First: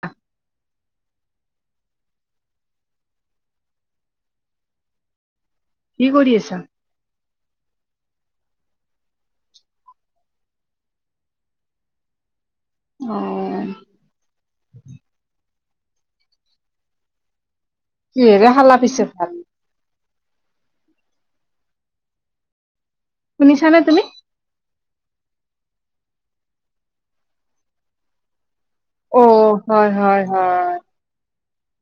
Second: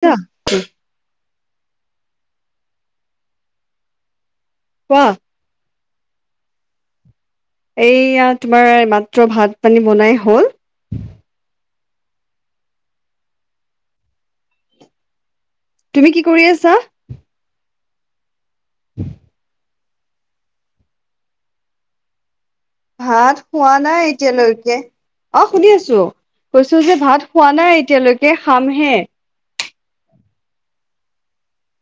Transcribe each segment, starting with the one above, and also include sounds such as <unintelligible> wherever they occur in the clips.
তিয়া কোৱা কি কৰি আছা এইয়া তোমাৰ মাত্ৰ ভাত পানী বনাই হ'ল। অ তুমি কি কৰি আছা? কিহেৰে খালা পিছে ভাত ভাত খোৱা শুনিছানে তুমি? নাই এতিয়ালৈকে অ শুনি আছো কৈছো যে ভাত খোৱা নাই এতিয়ালৈকে খামহে। অ হয় হয় হয়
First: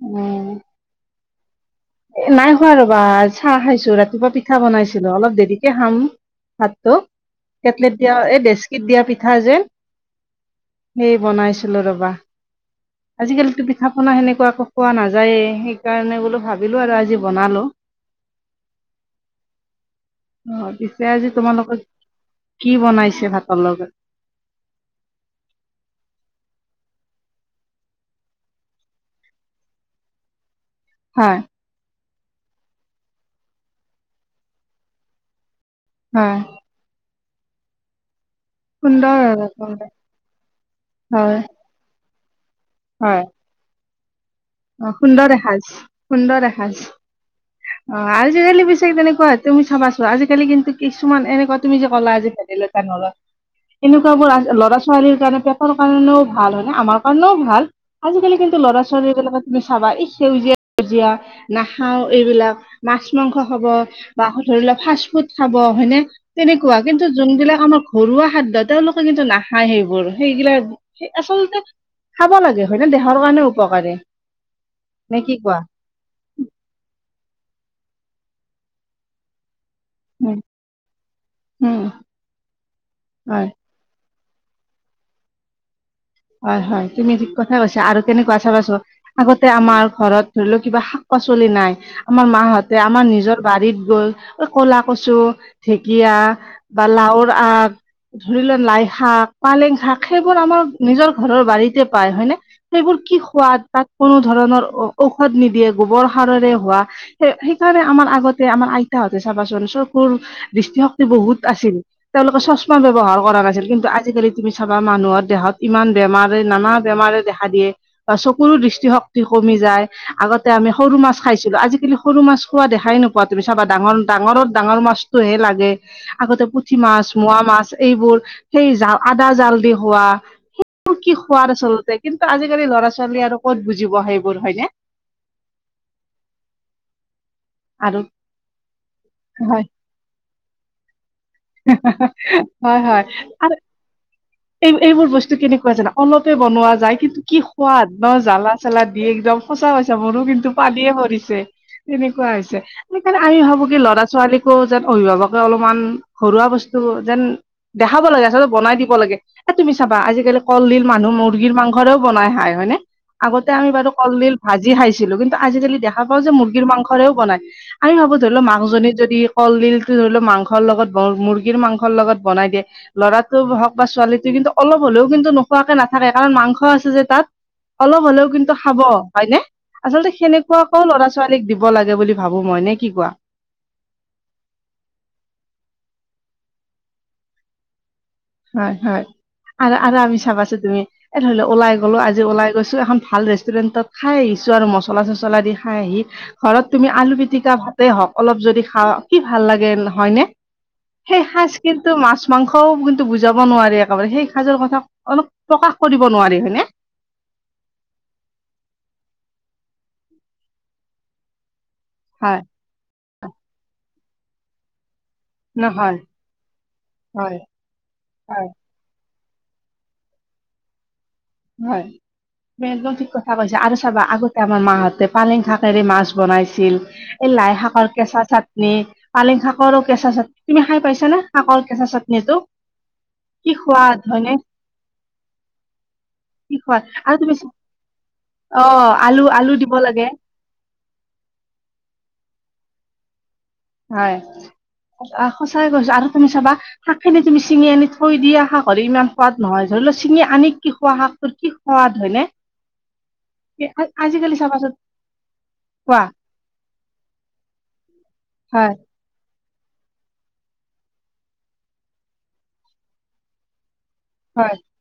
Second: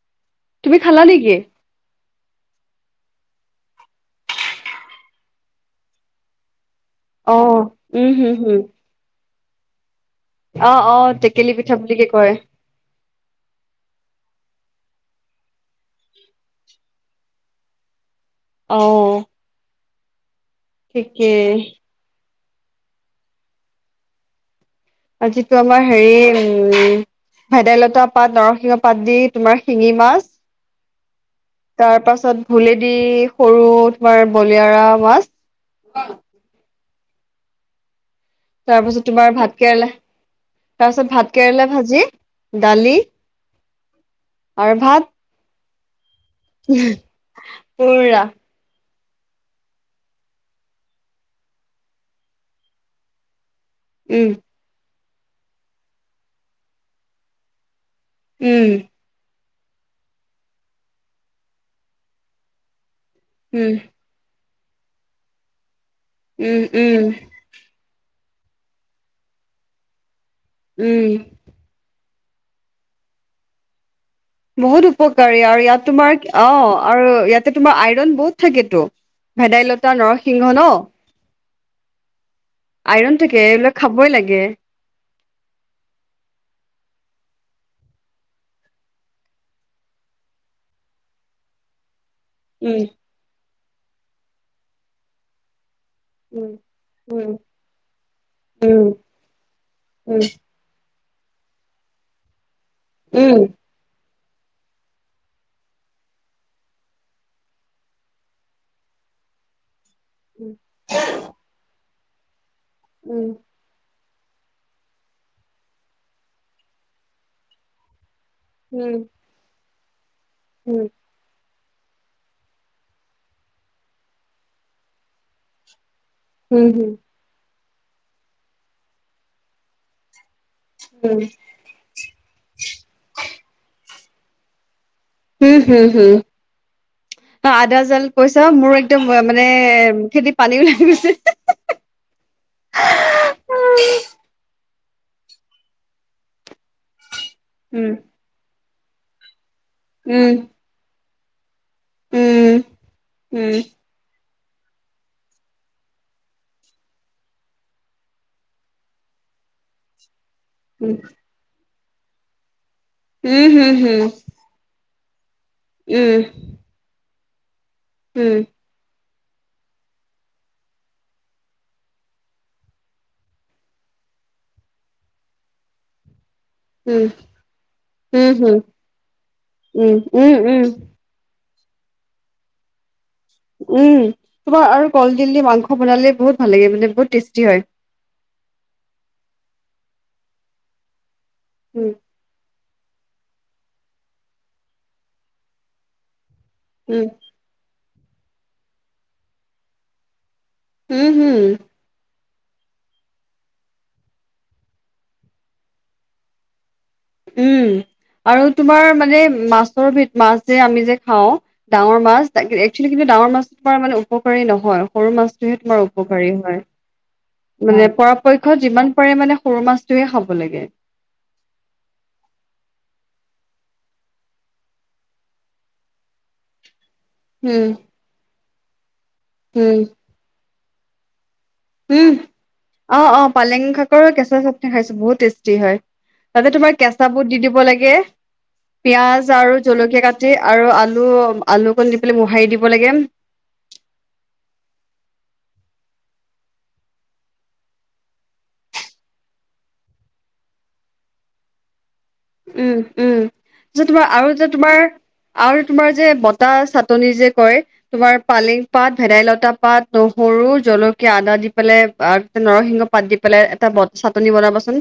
উম। তুমি খালা নেকি? এ নাই খোৱা ৰবা চাহ খাইছো ৰাতিপুৱা পিঠা বনাইছিলো অলপ দেৰিকে খাম। হাতটো অ কেটলেট উম দিয়া হম এই হম দেচকিত দিয়া পিঠা যে অ অ সেই টেকেলি পিঠা বনাইছিলোঁ বুলি কি ৰবা। কয় আজি-কালিতো পিঠা পনা সেনেকুৱা একো খোৱা নাযায়েই সেইকাৰণে বোলো ভা- বিলো আৰু আজি বনালো। অ অ পিছে আজি ঠিকেই তোমালোকত কি বনাইছে ভাতৰ লগত আজিটো আমাৰ হেৰি উম ভেদাইলতা পাত নৰসিংহ পাত দি তোমাৰ শিঙি মাছ- হয়। তাৰ পাছত ভোলেদি সৰু তোমাৰ বলিয়াৰ মাছ- হয়। তাৰ পাছত সুন্দৰ তোমাৰ ভাত হয় কেৰেলা, তাৰপিছত ভাত হয় কেৰেলা ভাজি- দালি- হয় আৰু অ ভাত সুন্দৰ দেখা হৈছে সুন্দৰ দেখা হৈছে, অ পুৰা আজি কালি বেছি তেনেকুৱা হৈছে - তুমি চাবাছো আজিকালি কিন্তু কিছুমান এনেকুৱা তুমি যে কলা আজি ভেদাই লতা নৰসিংহ - এনেকুৱা বোৰ উম ল'ৰা ছোৱালীৰ কাৰণে পেতৰ কাৰণেও ভাল হয়নে আমাৰ কাৰণেও ভাল- আজিকালি কিন্তু উম ল'ৰা ছোৱালী বিলাক- নাখাবা এই সেউজীয়া সেউজীয়া নাখাও এইবিলাক মাছ মাংস খাব- উম বা ধৰি লোৱা ফাষ্ট ফুড খাব হয়নে উম তেনেকুৱা উম কিন্তু যোনবিলাক আমাৰ- ঘৰুৱা খাদ্য তেওঁলোকে কিন্তু নাখায় সেইবোৰ সেইগিলাক স উম আচলতে- খাব লাগে হয় নে দেহৰ কাৰণেও উপকাৰী? বহুত নে কি উপকাৰী কোৱা আৰু ইয়াত তোমাৰ অ আৰু ইয়াতে তোমাৰ আইৰন বহুত থাকেতো। ভেদাইলতা উম নৰসিংহ ন, উম আইৰন থাকে হয় এইবিলাক- খাবই লাগে। হয় হয় তুমি ঠিক কথা কৈছা আৰু কেনেকুৱা চাবাছো- আগতে আমাৰ ঘৰত ধৰি লও কিবা শাক পাচলি নাই- আমাৰ মাহঁতে উম আমাৰ নিজৰ বাৰীত গৈ ঐ কলা কছু- ঢেঁকীয়া, বা লাওৰ উম আগ- ধৰি লোৱা লাই উম শাক পালেং শাক উম সেইবোৰ আমাৰ- নিজৰ ঘৰৰ বাৰীতে পায় হয়নে- সেইবোৰ কি উম সোৱাদ তাত- কোনো ধৰণৰ ঔষধ নিদিয়ে গোবৰ সাৰৰে হোৱা- সে সেইকাৰণে আমাৰ আগতে আমাৰ আইতাহঁতে চাবাচোন চব- দৃষ্টিশক্তি বহুত আছিল তেওঁলোকে চশমা ব্যৱহাৰ উম কৰা নাছিল কিন্তু আজিকালি- তুমি চাবা মানুহৰ দেহত ইমান বেমাৰে নানা বেমাৰে দেখা দিয়ে বা চকুৰো উম দৃষ্টিশক্তি- কমি যায় আগতে আমি উম উম সৰু মাছ খাইছিলো আজিকালি- সৰু মাছ খোৱা দেখাই নোপোৱা তুমি চাবা ডাঙৰ ডাঙৰত ডাঙৰ মাছটোহে লাগে- আগতে উম পুঠি হম মাছ মোৱা মাছ এইবোৰ সেই জাল আদা জাল দি হোৱা- কি উম খোৱাৰ আচলতে কিন্তু আজিকালি ল'ৰা ছোৱালী আৰু ক'ত বুজিব সেইবোৰ হয়নে? উম হুম হুম। অ আদা আৰু জাল পইছা মোৰ একদম মানে হয় খেতিত পানীও লাগি গৈছে। হয় হয় আৰু- উম। এই এইবোৰ বস্তু কেনেকুৱা জানা অলপে বনোৱা যায় কিন্তু কি সোৱাদ উম নহ- জ্বালা চালা দি একদম সোচা হৈছে মোৰো উম কিন্তু পানীয়ে মৰিছে। তেনেকুৱা হৈছে উম, সেইকাৰণে উম, আমি ভাবো কি ল'ৰা ছোৱালী- যেন অভিভাৱকে অলপমান ঘৰুৱা বস্তু যেন দেখাব লাগে আচলতে বনাই দিব লাগে। এ তুমি চাবা আজিকালি কলডিল উম, মানুহ মুৰ্গীৰ মাংসৰেও বনাই খায় হয়নে? উম, আগতে আমি হুম, বাৰু হুম, কলডিল- ভাজি খাইছিলো কিন্তু আজিকালি দেখা উম, পাও যে মুৰ্গীৰ মাংসৰেও বনাই আমি ভাবো ধৰি লও মানুহজনী যদি- কলডিলটো ধৰি লও মাংসৰ লগত মুৰ্গীৰ মাংসৰ লগত বনাই দিয়ে ল'ৰাটো হওক বা ছোৱালীটো- কিন্তু অলপ হলেও কিন্তু নোখোৱাকে নাথাকে কাৰণ মাংস- উম, আছে যে উম, তাত, অলপ হ'লেও উম, হুম, কিন্তু উম, খাব হয়নে আচলতে উম, সেনেকুৱা উম, আকৌ ল'ৰা ছোৱালী - ছোৱালীক দিব লাগে বুলি ভাবো মই নে কি কোৱা? উম তোমাৰ আৰু কলদিলি মাংস বনালে বহুত ভাল লাগে মানে বহুত টেষ্টি হয়। হয় হয় আৰু আৰু আমি চাবাছো তুমি এ ধৰিলেও ওলাই উম, গলো আজ- যে ওলাই গৈছো এখন ভাল ৰেষ্টুৰেণ্টত খাই আহিছো আৰু মচলা চচলা দি খাই আহি ঘৰত তুমি উম, আলু পিতিকা ভাতে হওঁক অলপ যদি খা কি ভাল লাগে, হয়নে? উম, সেই হুম, সাঁজ কিন্তু মাছ মাংসও বুল টো বুজাব নোৱাৰি একেবাৰে সেই সাজৰ কথা অলপ প্ৰকাশ কৰিব নোৱাৰি, হয়নে? উম আৰু তোমাৰ মানে মাছৰ ভিত মাছ যে আমি যে খাওঁ ডাঙৰ মাছ হয় একচুৱেলি কিন্তু ডাঙৰ মাছৰ পৰা মানে উপকাৰী নহয় সৰু মাছ যিহে তোমাৰ নহয় উপকাৰী হয় মানে হয়, পৰাপক্ষ যিমান পাৰে মানে সৰু মাছ টোৱে খাব লাগে। হয়। বেলদ ঠিক কথা কৈছা আৰু চাবা আগতে আমাৰ মাহঁতে পালেং শাকেৰে মাছ বনাইছিল এই লাই উম, শাকৰ কেঁচা চাটনি, পালিং উম, শাকৰো কেঁচা চাটনি তুমি খাই পাইছা না শাকৰ কেঁচা উম, চাটনিটো? অ অ কি পালেং শাকৰো সোৱাদ কেঁচা হয়নে? চাটনি খাইছো বহুত টেষ্টি হয়। তাতে কি তোমাৰ সোৱাদ কেঁচা আৰু বুট তুমি দি চা- দিব লাগে, অ' আলু পিয়াজ আলু আৰু দিব জলকীয়া লাগে কাটি আৰু আলু আলুকণ দি পেলাই মোহাৰি দিব লাগে। হয় আ সচাই কৈছো আৰু তুমি চাবা? শাক খিনি তুমি চিঙি আনি থৈ দিয়া শাকৰি ইমান সোৱাদ নহয় ধৰি লও চিঙি আনি কি খোৱা শাকটো কি সোৱাদ হয়নে? উম উম। এ- য'ত আ- তোমাৰ আৰু আজিকালি এটা চাবাচোন তোমাৰ আৰু তোমাৰ কোৱা যে বত- টা চাটনি যে কয় তোমাৰ পালেং হয়, পাত ভেদাইলতা পাত, নহৰু, জলকীয়া, আদা দি পেলাই আত নৰসিংহ পাত দি পেলাই এটা বত- চাটনি হয়, বনাবাচোন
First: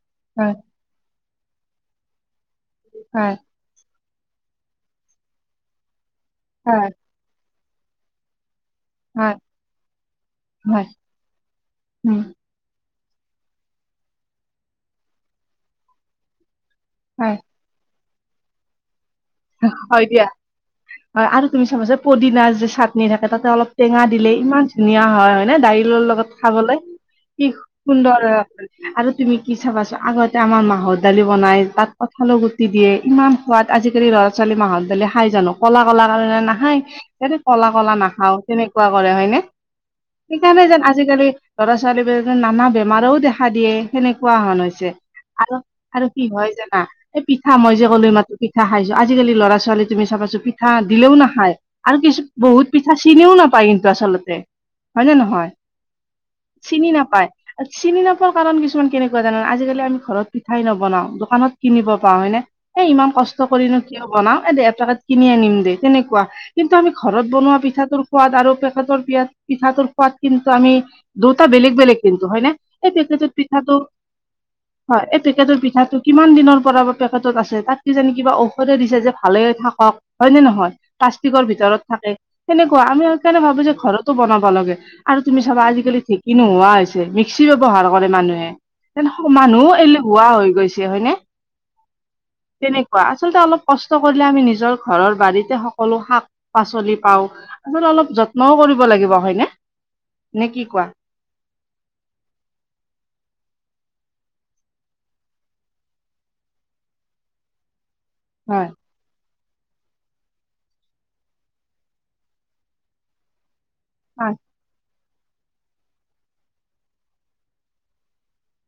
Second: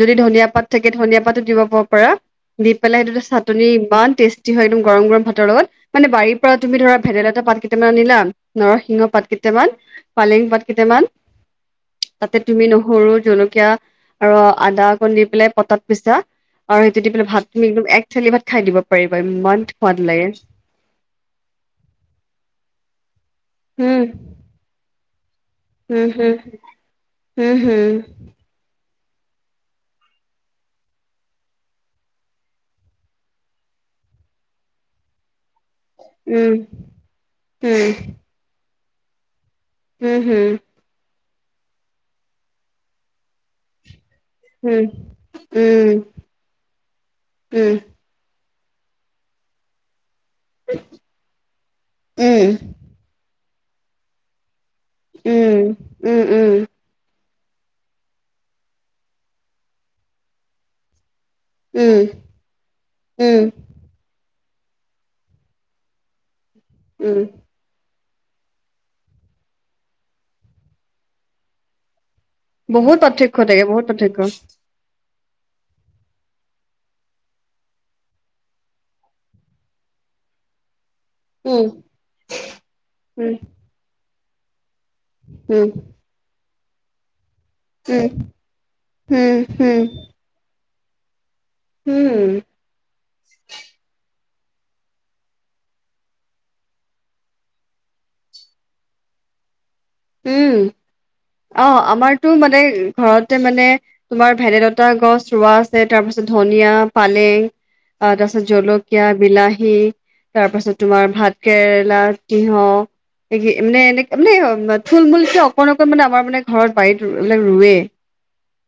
যদি ধনিয়া হয়, পাত থাকে ধনিয়া পাতো দিব পাৰা দি পেলাই সেইটোত হয়, চাট- টনি ইমান টেষ্টি হয় একদম গৰম গৰম ভাতৰ লগত মানে বাৰীৰ পৰা তুমি হয়, ধৰা ভেদাইলাতটা পাত কেইটামান আনিলা, নৰস- সিঙৰ পাত হয়, কেইটামান পালেং পাত হয়, কেইটামান উম, তাতে তুমি নহৰু জলকীয়া আৰু আদা অকণ দি পেলাই পটাত পিছা আৰু সেইটো দি পেলাই হয়। ভাত তুমি একদম এক থেলি ভাত খাই দিব পাৰিবা ইমান হয় সোৱাদ দিয়া। লাগে। হয় আৰু তুমি চাবা যে পদিনা যে চাটনি থাকে তাতে অলপ টেঙা উম দিলে ইমান ধুনীয়া হয় হয়। মানে দাৰিলল উম লগত হম খাবলৈ ই উম হম সুন্দৰ আৰু তুমি কি চাবাচোন আগতে আমাৰ মাহৰ দালি বনাই তাত কঁঠালৰ গুটি দিয়ে ইমান সোৱাদ আজি <unintelligible> ল'ৰা ছোৱালী মাহত দালি খাই জানো ক'লা ক'লা কাৰণে উম নাখায় সেটি ক'লা উম ক'লা নাখাওঁ তেনেকুৱা কৰে হয়নে উম হম সেইকাণে যেন আজিকালি ল'ৰা-ছোৱালী <unintelligible> নানা বেমাৰেও দেখা দিয়ে। সেনেকুৱা হন উম হৈছে আৰু উম উম আৰু কি হয় জানা এই পিঠা মই উম যে কলো এই মাতো পিঠা খাইছো আজিকালি ল'ৰা ছোৱালী তুমি চাবাইছো পিঠা দিলেও নাখায় আৰু কিছু উম উম বহুত পিঠা চিনিও নাপায় কিন্তু আচলতে হয় নে নহয় চিনি নাপায়। চিনি নাপোৱাৰ কাৰণ কিছুমান কেনেকুৱা জানো আজিকালি আমি ঘৰত পিঠাই নবনাও দোকানত কিনিব উম উম পাওঁ হয় নে এ ইমান কষ্ট উম কৰিনো কিয় বনাও এ দে এপাকেত কিনি আনিম দে তেনেকুৱা। কিন্তু আমি উম ঘৰত বনোৱা পিঠাটোৰ সোৱাদ আৰু পেকেতৰ পিয়াত পিঠাটোৰ সোৱাদ কিন্তু আমি দুটা বেলেগ বেলেগ কিন্তু হয় নে? বহুত পাৰ্থক্য থাকে বহুত পাৰ্থক্য। হয় এই পেকেটৰ পিঠাটো কিমান দিনৰ পৰা বা পেকেটত আছে তাত কি জানি কিবা, ঔষধ দিছে যে ভালে থাকক, হয় নে নহয়। প্লাষ্টিকৰ উম ভিতৰত থাকে, তেনেকুৱা আমি উম সেইকাৰণে ভাবিছো যে ঘৰতো বনাব লাগে। আৰু তুমি উম চাবা, আজিকালি ধেকি নোহোৱা হৈ মিক্সি ব্যৱহাৰ উম কৰে মানুহে, উম মানুহ এলে হুৱোৱা হৈ গৈছে হয়নে। উম উম তেনে আচলতে অলপ কষ্ট কৰিলে আমি নিজৰ ঘৰৰ বাৰীতে, সকলো শাক পাচলি পাওঁ। আচল, অলপ যত্নও কৰিব লাগিব, হয়নে? নে উম, কি কোৱা অ, আমাৰতো মানে ঘৰতে মানে তোমাৰ ভেদাইলতা গছ ৰোৱা আছে, তাৰপিছত ধনিয়া পালেং আহ, তাৰপিছত হয় জলক কীয়া, বিলাহী তাৰপাছত তোমাৰ ভাত কেৰেলা তিয়হ। মানে এনেকে হয় মানে থুল মূুলকে অকণ, অকণ, মানে আমাৰ মানে ঘৰত, বাৰীতে ৰুৱে।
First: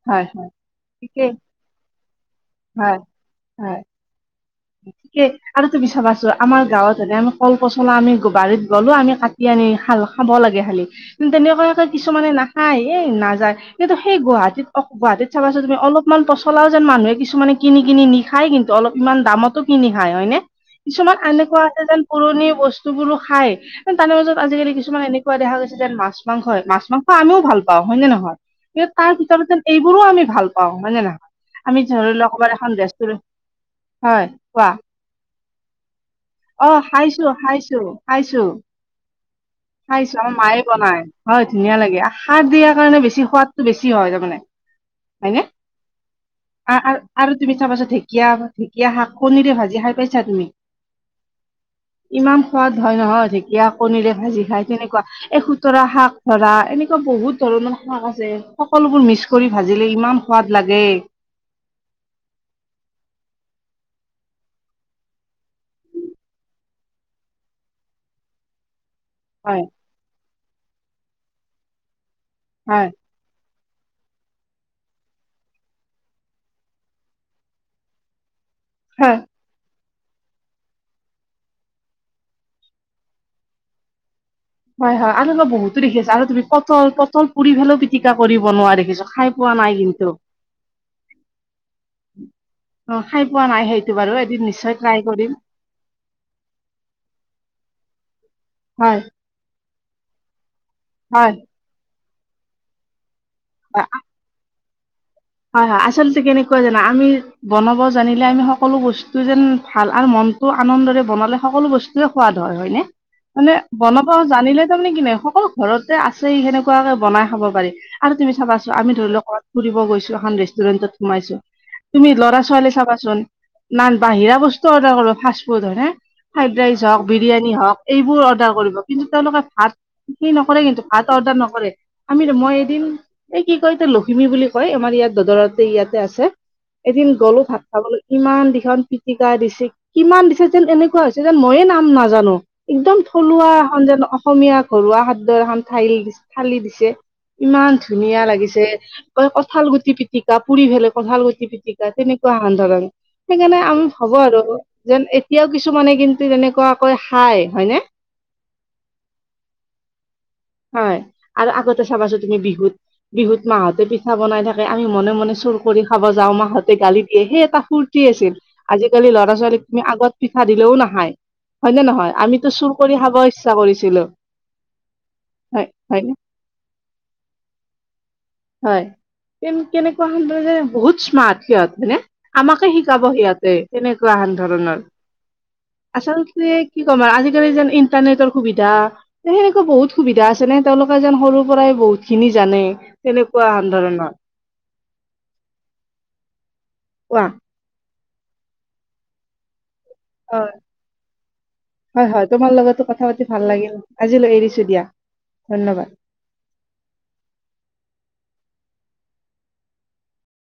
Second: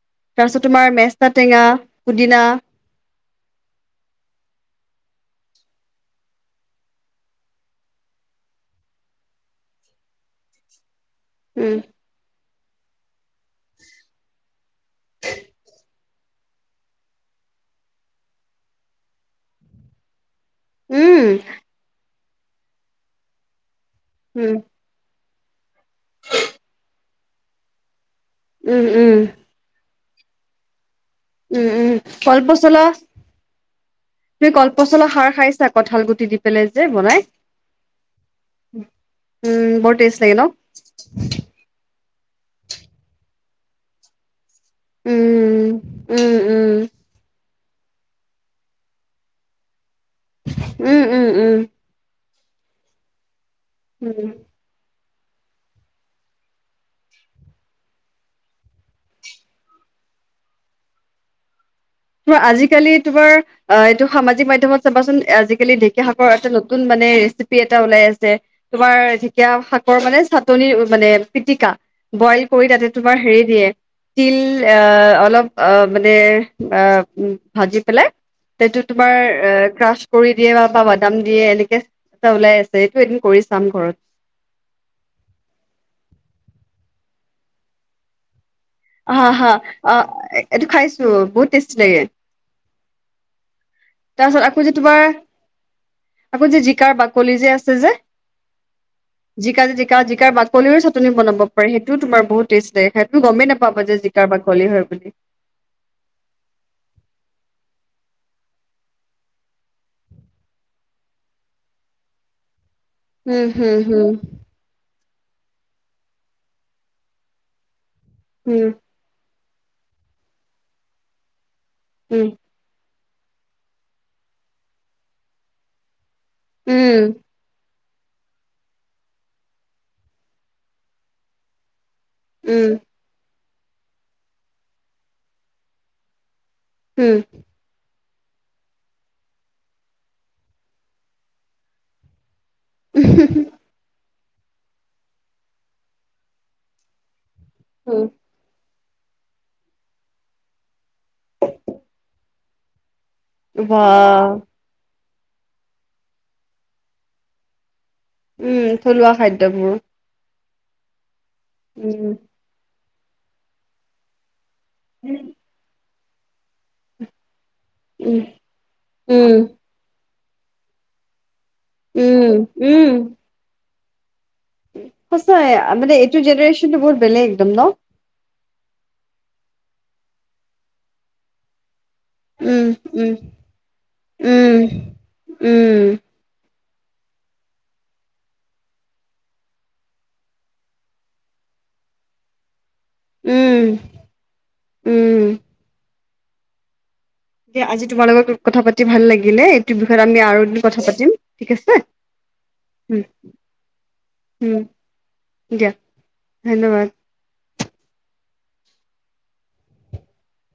হয় হয় তাৰপিছত তোমাৰ মেচাটা, ঠিকেই টেঙা পুদিনা। হয়, হয়। আৰু তুমি চাবাচোন আমাৰ গাঁৱত হনে, আমি কল, পচলা আমি বাৰীত গলোঁ, আমি কাটি কাটি আনি‌ খাব লাগে খালি। উম তেনেকুৱাকে কিছুমানে নাখায়, নাযায় কিন্তু সেই গুৱাহাটীত, গুৱাহাটীত চাবাচোন তুমি অলপ ইমান পচলাও যেন মানুহে কিছুমানে কিনি, কিনি নিখায় কিন্তু অলপ ইমান দামতো কিনি খায়, হয়নে? কিছুমান উম এনেকুৱা আছে যেন পুৰণি বস্তু বোৰো খাই, তাৰে মাজত উম আজিকালি কিছ কিছুমান এনেকুৱা দেখা গৈ যে, মাছ-মাংস হয় মাছ-মাংস আমিও ভাল পাওঁ হয় নে নহয়, উম কিন্তু তাৰ উম ভিতৰত যে এইবোৰো আমি ভাল পাওঁ, হয় নে নহয়, উম আমি উম ধৰি লওক কবাত এখন কলপচলা ৰেষ্টুৰেণ্টত, হয়। কোৱা মছলা সাৰ খাইছা, কঠাল গুটি দি। পেলাই অ, যে বনাই খাইছো, খাইছো, খাইছো। উম বৰ খাইছো টেষ্ট আমাৰ লাগে ন মায়ে বনাই, হয় ধুনীয়া লাগে সাৰ দিয়াৰ কাৰণে বেছি সোৱাদটো বেছি হয়, তাৰ মানে। উম, উম, উম, হয়নে? আৰু তুমি চাবাচোন ঢেঁকীয়া, ঢেকীয়া শাক কণীৰে ভাজি খাই পাইছা তুমি? উম, উম, উম। ইমান সোৱাদ হয় নহয়, ঢেকীয়া কণীৰে উম। ভাজি খায় তেনেকুৱা এ সোতৰা শাক ধৰা, এনেকুৱা বহুত ধৰণৰ শাক আছে সকলোবোৰ মিক্স কৰি ভাজিলে ইমান সোৱাদ লাগে। তোমাৰ, আজিকালি তোমাৰ। অ, এইটো সামাজিক মাধ্যমত চাবাচোন, আজিকালি ঢেকীয়া শাকৰ এটা নতুন মানে ৰেচিপি এটা ওলাই আছে। তোমাৰ ধেকিয়া হয় শাকৰ মানে চাটনি, মানে পিতিকা বইল কৰি হয় তাতে তোমাৰ হেৰি দিয়ে, তিল অলপ অ, মানে অ, ভাজি পেলাই সেইটো তোমাৰ, হয় ক্ৰা কৰি দিয়ে, বা, বা বাদাম দিয়ে, এনেকে এটা ওলাই আছে এইটো এদিন কৰি চাম ঘৰত। হয়, হয়, আৰু এই বহুতো দেখিছো আৰু তুমি পটল, পটল পুৰি পেলেও পিটিকা কৰি বনোৱা দেখিছো। হা, খাই হা, পোৱা নাই অ, কিন্তু এইটো খাইছো, বহুত টেষ্টি লাগে। অ, খাই পোৱা নাই সেইটো বাৰু, এদিন তাৰপিছত আকৌ যে নিশ্চয় তোমাৰ ট্ৰাই কৰিম। আকৌ যে জিকাৰ বাকলি যে, আছে যে হয়। জিকা, জিকা, জিকাৰ বাকলিৰও চাটনি হয় বনাব পাৰে সেইটোও তোমাৰ বহুত টেষ্ট দ, দে সেইটো গমেই নাপাব যে জ কাৰ, বাকলি হয় বুলি। হয়, হয়, আচলতেো কেনেকুৱা জানা, আমি বনাব জানিলে, আমি সকলো বস্তু যেন ভাল, আৰু মনতটো আনন্দৰে বনালে সকলো বস্তু ও, সোৱাদ হয় নে। উম মানে হুম বনাব হুম জানিলে তাৰমানে কি নাই সকলো ঘৰতে আছেই সেনেকুৱাকে বনাই খাব পাৰি আৰু তুমি চাবাচো আমি ধৰি লক ক'বাত ফুৰি গৈছো এখন ৰেষ্টুৰেণ্টত সোমাইছো তুমি উম ল'ৰা ছোৱালী চাবাচোন নান বাহিৰা বস্তু অৰ্ডাৰ কৰ ফাষ্ট ফুড হে ফ্ৰাইড ৰাইচ হওক উম বিৰিয়ানী হওক এইবোৰ অৰ্ডাৰ কৰিব কিন্তু তেওঁলোকে ভাত সেই নকৰে কিন্তু ভাত অৰ্ডাৰ নকৰে আমি মই উম এদিন এই কি কয় এতিয়া লখিমী বুলি কয় আমাৰ ইয়াত দদৰতে ইয়াতে আছে এদিন উম গ'লো ভাত খাবলৈ ইমান দিখন পিটিকা দিছে কিমান দিছে যেন এনেকুৱা হৈছে যেন মইয়ে নাম নাজানো একদম থলুৱা উম এখন জানো অসমীয়া ঘৰুৱা খাদ্যৰ এখন ঠাই থালি দিছে ইমান উম ধুনীয়া লাগিছে ক ক কথালগুটি পিটিকা পুৰি ভেলে কথালগুটি পিটিকা তেনেকুৱা হান ধৰণ সেইকাৰণে আমি বা হ'ব আৰু যেন এতিয়াও কিছুমানে কিন্তু তেনেকুৱাকৈ খাই হয়নে উম থলুৱা খাদ্যবোৰ হয় আৰু আগতে উম চাবাচো তুমি বিহুত বিহুত মাহতে পিঠা বনাই থাক আমি মনে মনে চুৰ কৰি খাব যাওঁ মাহত তে গালি দিয়ে সেই এটা ফূুৰ্তি উম আছিল আজিকালি উম ল'ৰা ছোৱালীক তুমি আগত পিঠা দিলেও নাখায় হয় নে নহয় উম আমিতো চুৰ উম কৰি খাব ইচ্ছা কৰিছিলো সঁচাই হয় মানে হয়নে এইটো জেনেৰেশচনতটো বহুত বেলেগ একদম ন হয় কেনেকুৱা হ যে বহুত স্মাৰ্ট সিহঁত মানে আমাকে উম শিকাব উম সিয়তে তেনেকুৱা আন উম ধৰণৰ উম আচল যে কি ক'ম আৰু আজিকালি যেন ইণ্টাৰনেটৰ সুবিধা তে সেনেকুৱা বহুত সুবিধা আছে নে তেওঁলোকে যেন সৰুৰ পৰাই বহুত খিনি জানে কোৱা সন্দৰণত উম উম কোৱা যে আজি তোমাৰ লগত কথা পাতি ভাল লাগিলে আমি অ আৰু কথা পাতিম ঠিক আ হয় হয় তোমাৰ লগতো কথা পাতি ভাল লাগিল আজিলৈ এৰিছো দিয়া ধন্যবাদ ধন্যবাদ